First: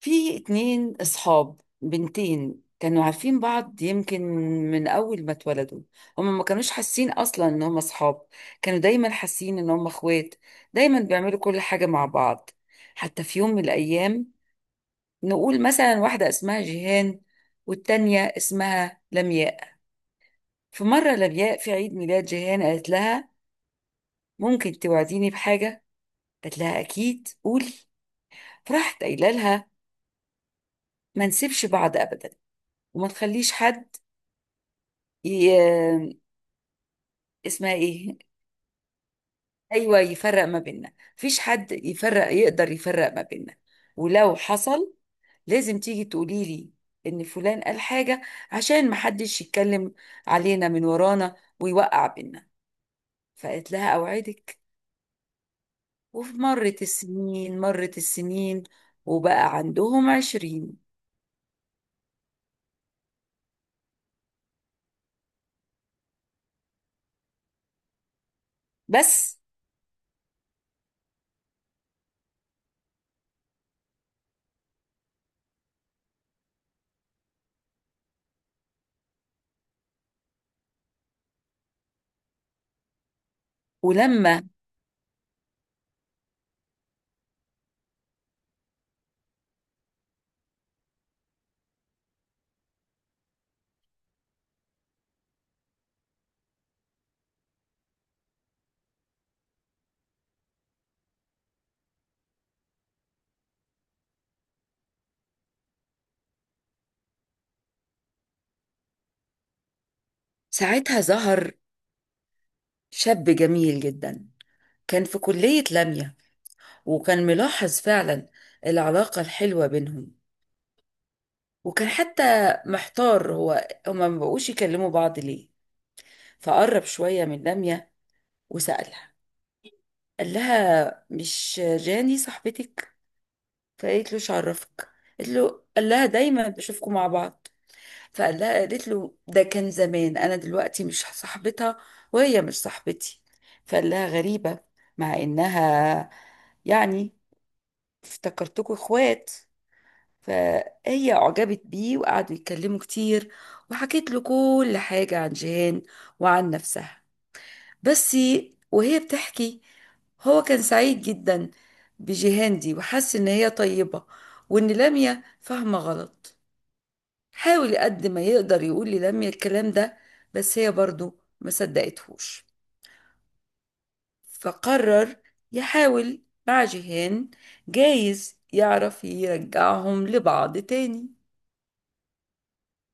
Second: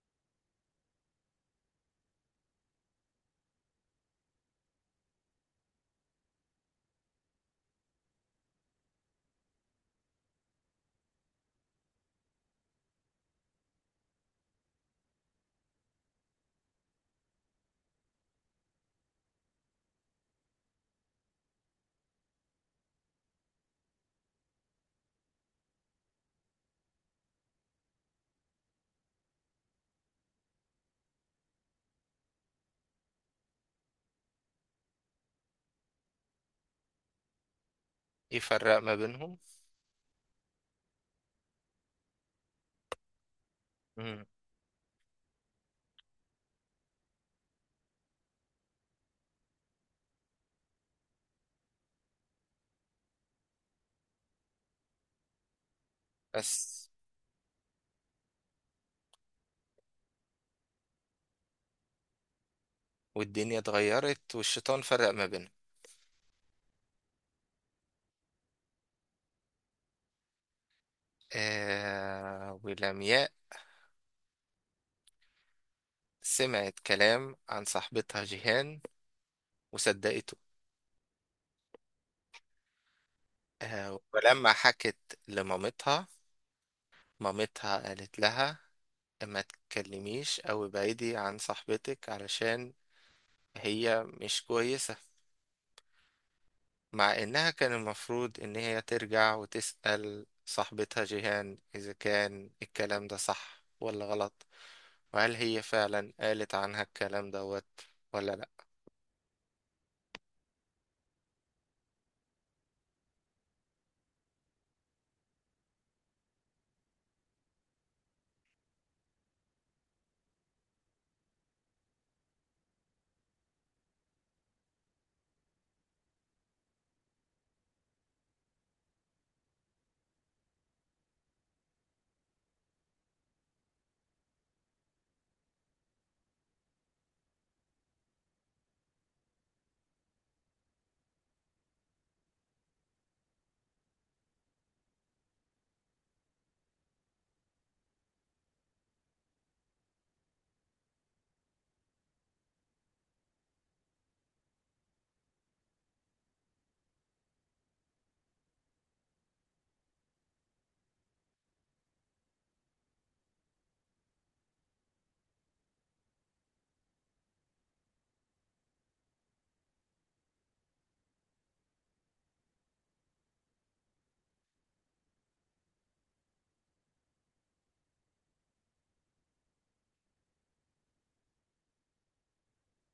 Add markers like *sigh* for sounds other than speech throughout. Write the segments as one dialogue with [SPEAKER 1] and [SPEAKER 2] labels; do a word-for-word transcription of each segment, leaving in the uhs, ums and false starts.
[SPEAKER 1] في اتنين اصحاب بنتين كانوا عارفين بعض يمكن من اول ما اتولدوا. هما ما كانوش حاسين اصلا ان هما اصحاب، كانوا دايما حاسين ان هما اخوات، دايما بيعملوا كل حاجة مع بعض. حتى في يوم من الايام، نقول مثلا واحدة اسمها جيهان والتانية اسمها لمياء. في مرة لمياء في عيد ميلاد جيهان قالت لها ممكن توعديني بحاجة؟ قالت لها اكيد قولي. فراحت قايله لها ما نسيبش بعض ابدا وما تخليش حد اسمها ايه.
[SPEAKER 2] يفرق ما بينهم.
[SPEAKER 1] ايوه يفرق ما بيننا، مفيش حد يفرق يقدر يفرق ما بيننا.
[SPEAKER 2] مم.
[SPEAKER 1] ولو حصل لازم تيجي تقولي لي ان فلان قال حاجه، عشان محدش يتكلم علينا من ورانا ويوقع بينا. فقالت لها اوعدك. ومرت
[SPEAKER 2] بس
[SPEAKER 1] السنين مرت السنين، وبقى عندهم عشرين.
[SPEAKER 2] والدنيا اتغيرت والشيطان فرق ما بينهم.
[SPEAKER 1] بس
[SPEAKER 2] آه، ولمياء سمعت كلام عن صاحبتها جيهان وصدقته. آه،
[SPEAKER 1] ولما
[SPEAKER 2] ولما حكت لمامتها، مامتها قالت لها ما تكلميش او ابعدي عن صاحبتك علشان هي مش كويسة، مع انها كان المفروض ان هي ترجع وتسأل صاحبتها جيهان اذا كان الكلام ده صح ولا غلط، وهل هي فعلا قالت عنها الكلام دوت ولا لا.
[SPEAKER 1] ساعتها ظهر شاب جميل جدا، كان في كلية لمية، وكان ملاحظ فعلا العلاقة الحلوة بينهم، وكان حتى محتار هو هما ما بقوش يكلموا بعض ليه. فقرب شوية من دامية وسألها، قال لها مش جاني صاحبتك؟ فقالت له "إيش عرفك؟" قالت له قال لها دايما بشوفكم مع بعض. فقال لها قالت له ده كان زمان، انا دلوقتي مش صاحبتها وهي مش صاحبتي. فقال لها غريبة، مع انها يعني افتكرتكم اخوات. فهي أعجبت بيه وقعدوا يتكلموا كتير، وحكيت له كل حاجة عن جيهان وعن نفسها. بس وهي بتحكي، هو كان سعيد جدا بجيهان دي وحس إن هي طيبة، وإن لميا فاهمة غلط. حاول قد ما يقدر يقول للميا الكلام ده، بس هي برضو ما صدقتهوش. فقرر يحاول مع جيهان، جايز يعرف يرجعهم لبعض تاني.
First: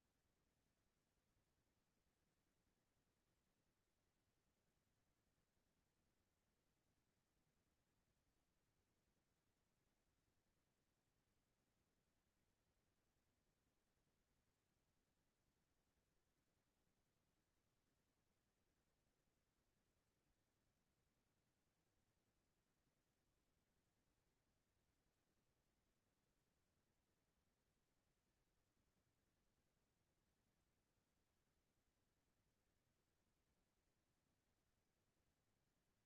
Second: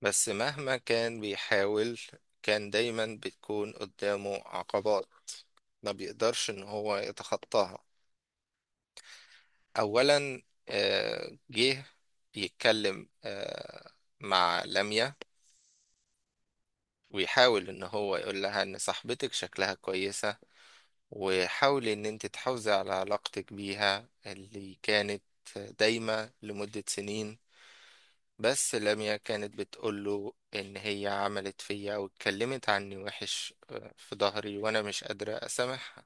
[SPEAKER 2] بس مهما كان بيحاول، كان دايما بتكون قدامه عقبات ما بيقدرش ان هو يتخطاها. اولا، آه، جه يتكلم آه، مع لميا، ويحاول ان هو يقول لها ان صاحبتك شكلها كويسة، وحاولي ان انت تحافظي على علاقتك بيها اللي كانت دايمة لمدة سنين. بس لميا كانت بتقوله إن هي عملت فيا أو اتكلمت عني وحش آه، في ظهري، وأنا مش قادرة أسامحها.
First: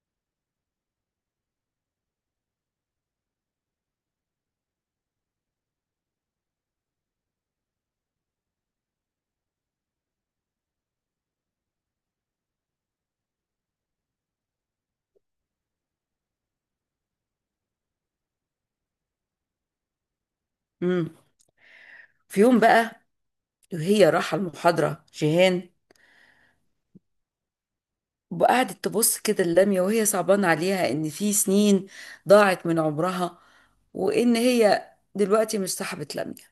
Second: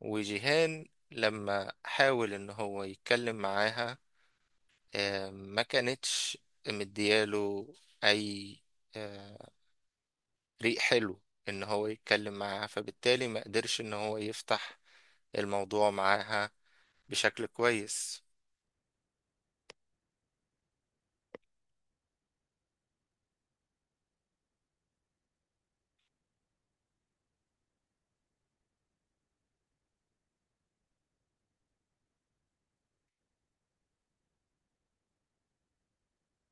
[SPEAKER 2] وجيهان لما حاول إن هو يتكلم معاها، آه، ما كانتش مدياله أي آه، ريق حلو إن هو يتكلم معاها، فبالتالي ما قدرش إن هو يفتح الموضوع معاها بشكل كويس.
[SPEAKER 1] مم. في يوم بقى وهي راحة المحاضرة جيهان، وقعدت تبص كده اللمية وهي صعبان عليها إن في سنين ضاعت من عمرها، وإن هي دلوقتي مش صاحبة لمية.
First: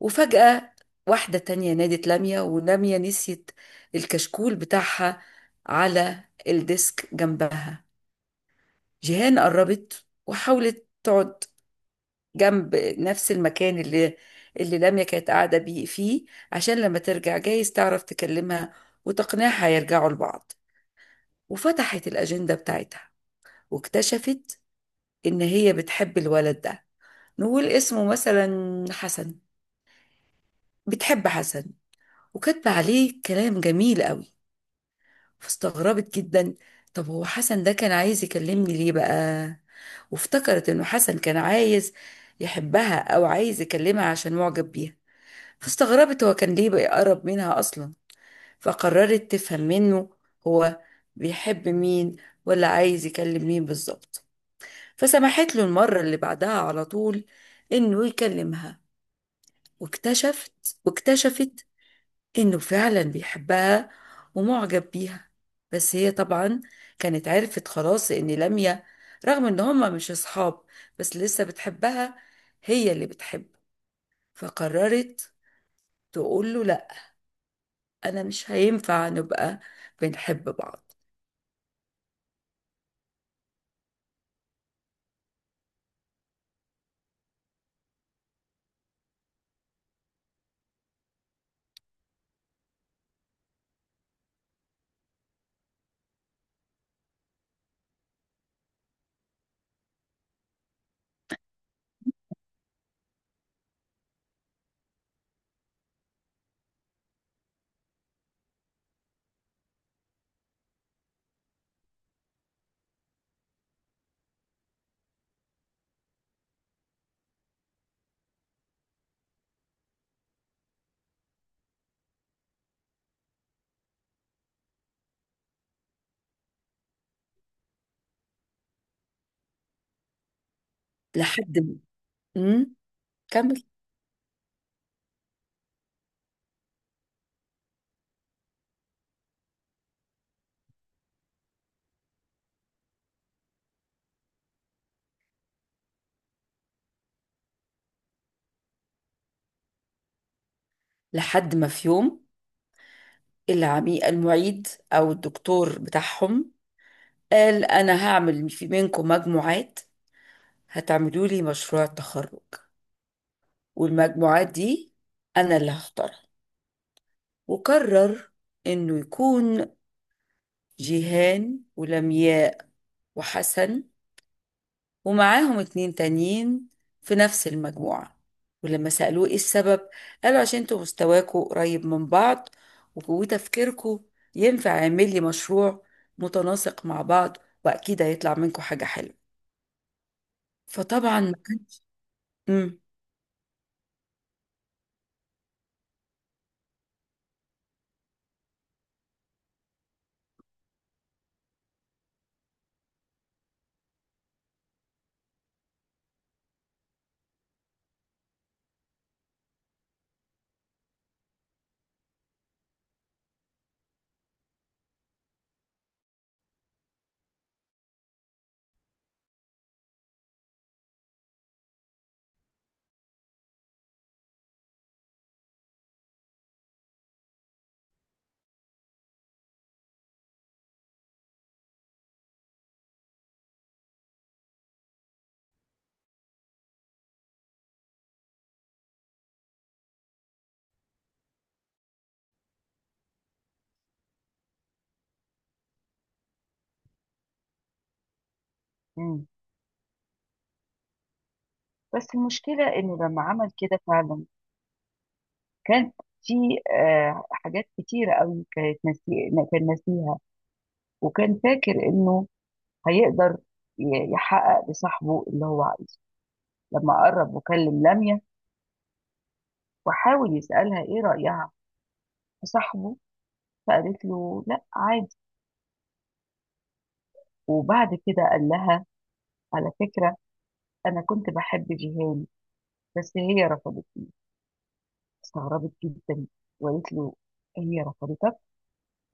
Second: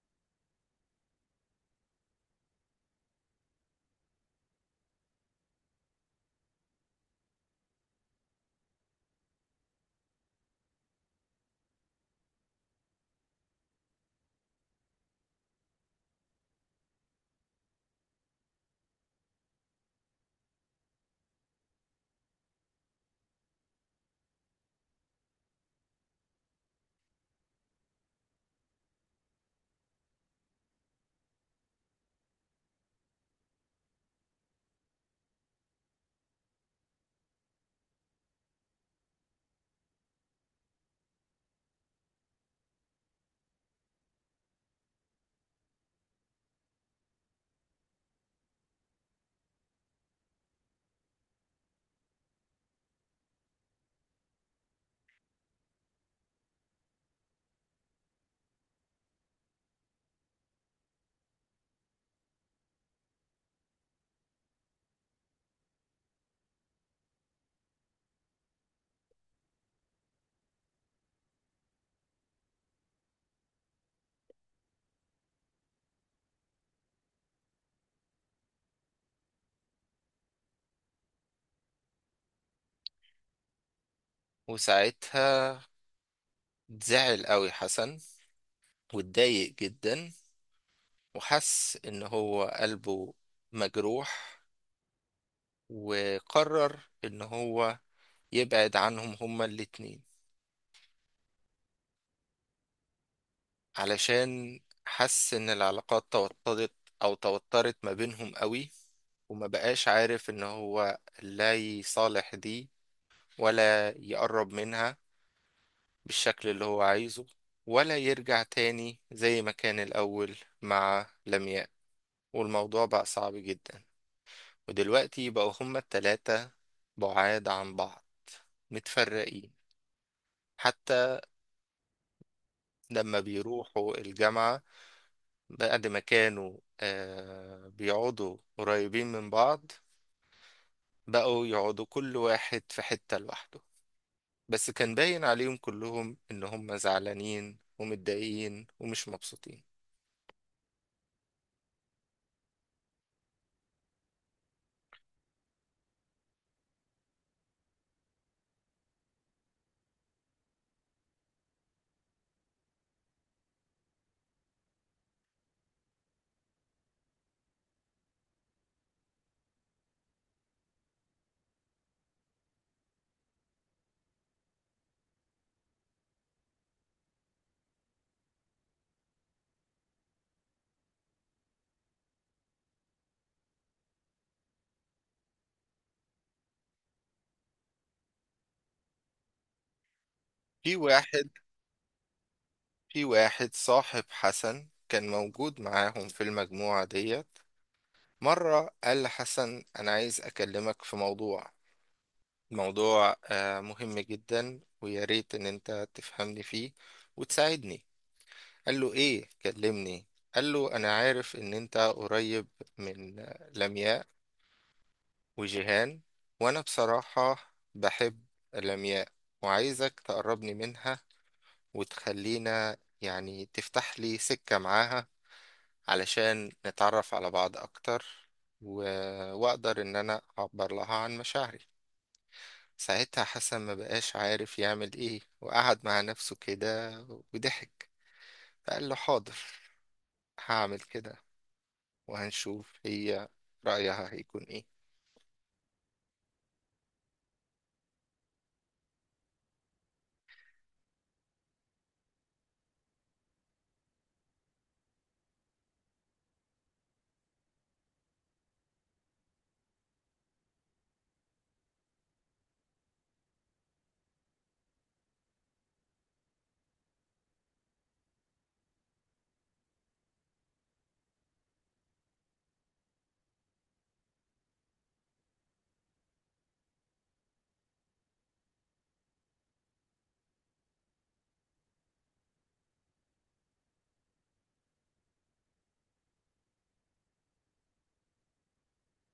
[SPEAKER 1] وفجأة واحدة تانية نادت لمية، ولمية نسيت الكشكول بتاعها على الديسك جنبها. جيهان قربت وحاولت تقعد جنب نفس المكان اللي اللي لمية كانت قاعدة بيه فيه، عشان لما ترجع جايز تعرف تكلمها وتقنعها يرجعوا لبعض. وفتحت الأجندة بتاعتها واكتشفت إن هي بتحب الولد ده، نقول اسمه مثلا حسن. بتحب حسن وكاتبة عليه كلام جميل قوي. فاستغربت جدا، طب هو حسن ده كان عايز يكلمني ليه بقى؟ وافتكرت إنه حسن كان عايز يحبها أو عايز يكلمها عشان معجب بيها. فاستغربت هو كان ليه بيقرب منها أصلا. فقررت تفهم منه هو بيحب مين ولا عايز يكلم مين بالظبط. فسمحت له المرة اللي بعدها على طول إنه يكلمها، واكتشفت واكتشفت إنه فعلا بيحبها ومعجب بيها. بس هي طبعا كانت عرفت خلاص إن لميا، رغم إن هما مش أصحاب، بس لسه بتحبها هي اللي بتحب. فقررت تقول له لأ، أنا مش هينفع نبقى بنحب بعض.
[SPEAKER 2] وساعتها زعل قوي حسن، واتضايق جدا، وحس ان هو قلبه مجروح، وقرر ان هو يبعد عنهم هما الاتنين، علشان حس ان العلاقات توترت او توترت ما بينهم قوي، وما بقاش عارف ان هو لا يصالح دي ولا يقرب منها بالشكل اللي هو عايزه، ولا يرجع تاني زي ما كان الاول مع لمياء. والموضوع بقى صعب جدا، ودلوقتي بقوا هما التلاتة بعاد عن بعض، متفرقين حتى
[SPEAKER 1] لحد ما أمم،
[SPEAKER 2] لما
[SPEAKER 1] كمل.
[SPEAKER 2] بيروحوا الجامعة. بعد ما كانوا آه بيقعدوا قريبين من بعض، بقوا يقعدوا كل واحد في حتة لوحده، بس كان باين عليهم كلهم إن هما زعلانين ومتضايقين ومش مبسوطين.
[SPEAKER 1] لحد ما في يوم العميق المعيد أو الدكتور بتاعهم قال انا هعمل في منكم مجموعات، هتعملوا لي مشروع تخرج، والمجموعات دي انا اللي هختارها. وقرر انه يكون جيهان ولمياء وحسن ومعاهم اتنين تانيين في نفس المجموعة. ولما سألوه ايه السبب، قالوا عشان انتوا مستواكوا قريب من بعض وتفكيركوا ينفع يعمل لي مشروع متناسق مع بعض، واكيد هيطلع منكم حاجة حلوة.
[SPEAKER 2] في
[SPEAKER 1] فطبعا
[SPEAKER 2] واحد
[SPEAKER 1] ما كانش.
[SPEAKER 2] في واحد صاحب حسن كان موجود معاهم في المجموعة ديت، مرة قال لحسن أنا عايز أكلمك في موضوع، موضوع آه، مهم جدا ويا ريت ان انت تفهمني فيه وتساعدني. قال له ايه، كلمني. قال له انا عارف ان انت قريب من آه، لمياء وجيهان، وانا بصراحة بحب لمياء، وعايزك تقربني منها وتخلينا، يعني تفتح لي سكة معاها علشان نتعرف على بعض اكتر، و... واقدر ان انا اعبر لها عن مشاعري. ساعتها حسن ما بقاش عارف يعمل ايه، وقعد مع نفسه كده وضحك. فقال له حاضر، هعمل كده، وهنشوف هي رأيها هيكون ايه.
[SPEAKER 1] مم. بس المشكلة إنه لما عمل كده فعلا، كان في آه، حاجات كتيرة قوي كانت ناسي... كان ناسيها، وكان فاكر إنه هيقدر ي- يحقق لصاحبه اللي هو عايزه. لما قرب وكلم لميا وحاول يسألها إيه رأيها في صاحبه، فقالت له لأ عادي. وبعد كده قال لها على فكرة أنا كنت بحب جيهان، بس هي رفضت. استغربت جدا وقالت له هي رفضتك؟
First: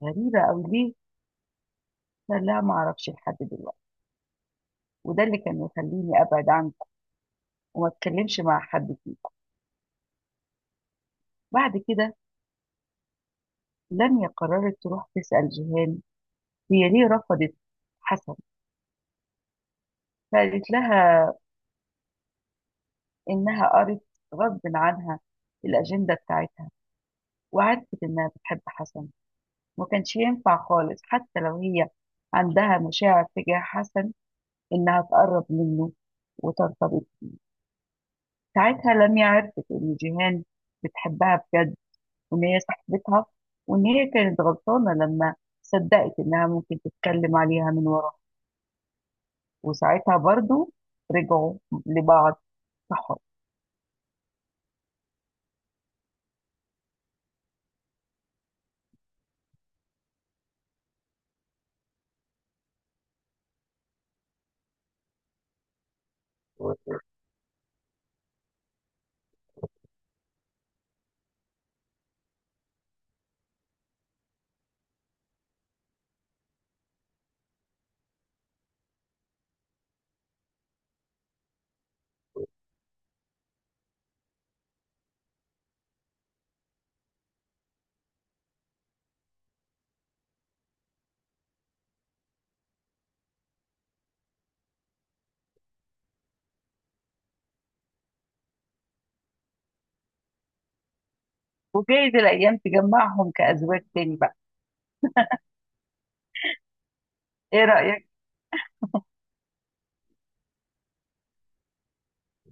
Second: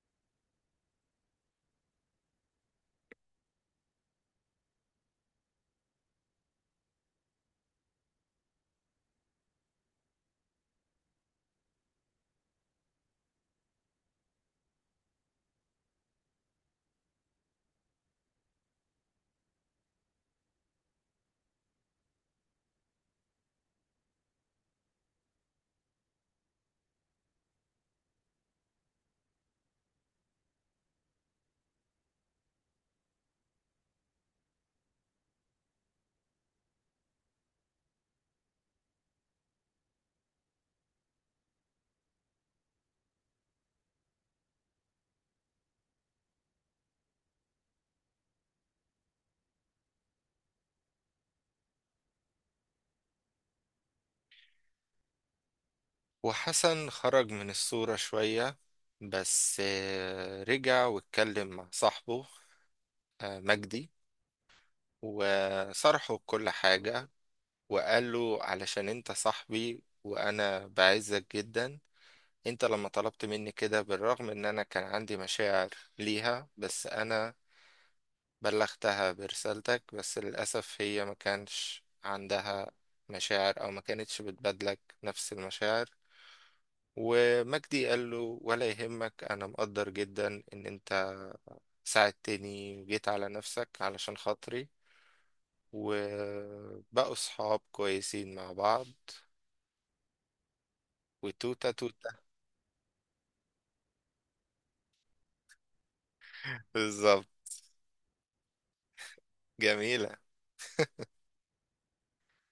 [SPEAKER 1] غريبة أوي ليه؟ قال لها معرفش لحد دلوقتي، وده اللي كان يخليني أبعد عنك وما أتكلمش مع حد فيه. بعد كده لميا قررت تروح تسأل جيهان هي ليه رفضت حسن. فقالت لها إنها قرت غصب عنها الأجندة بتاعتها، وعرفت إنها بتحب حسن، ما كانش ينفع خالص حتى لو هي عندها مشاعر تجاه حسن إنها تقرب منه وترتبط. ساعتها لميا عرفت إن جيهان بتحبها بجد وان هي صاحبتها، وان هي كانت غلطانه لما صدقت انها ممكن تتكلم عليها من ورا. وساعتها برضو رجعوا لبعض صحاب.
[SPEAKER 2] وحسن خرج من الصورة شوية، بس آه، رجع واتكلم مع صاحبه آه، مجدي، وصرحه كل حاجة، وقال له علشان انت صاحبي وانا بعزك جدا، انت لما طلبت مني كده بالرغم ان انا كان عندي مشاعر ليها، بس انا بلغتها برسالتك، بس للأسف هي ما كانش عندها مشاعر أو ما كانتش بتبادلك نفس المشاعر. ومجدي قال له ولا يهمك، أنا مقدر جدا إن أنت ساعدتني وجيت على نفسك علشان خاطري. وبقوا صحاب كويسين مع بعض. وتوتة توتة.
[SPEAKER 1] وجايز الايام تجمعهم كازواج تاني بقى.
[SPEAKER 2] *laughs* بالظبط.
[SPEAKER 1] ايه رايك؟
[SPEAKER 2] جميلة.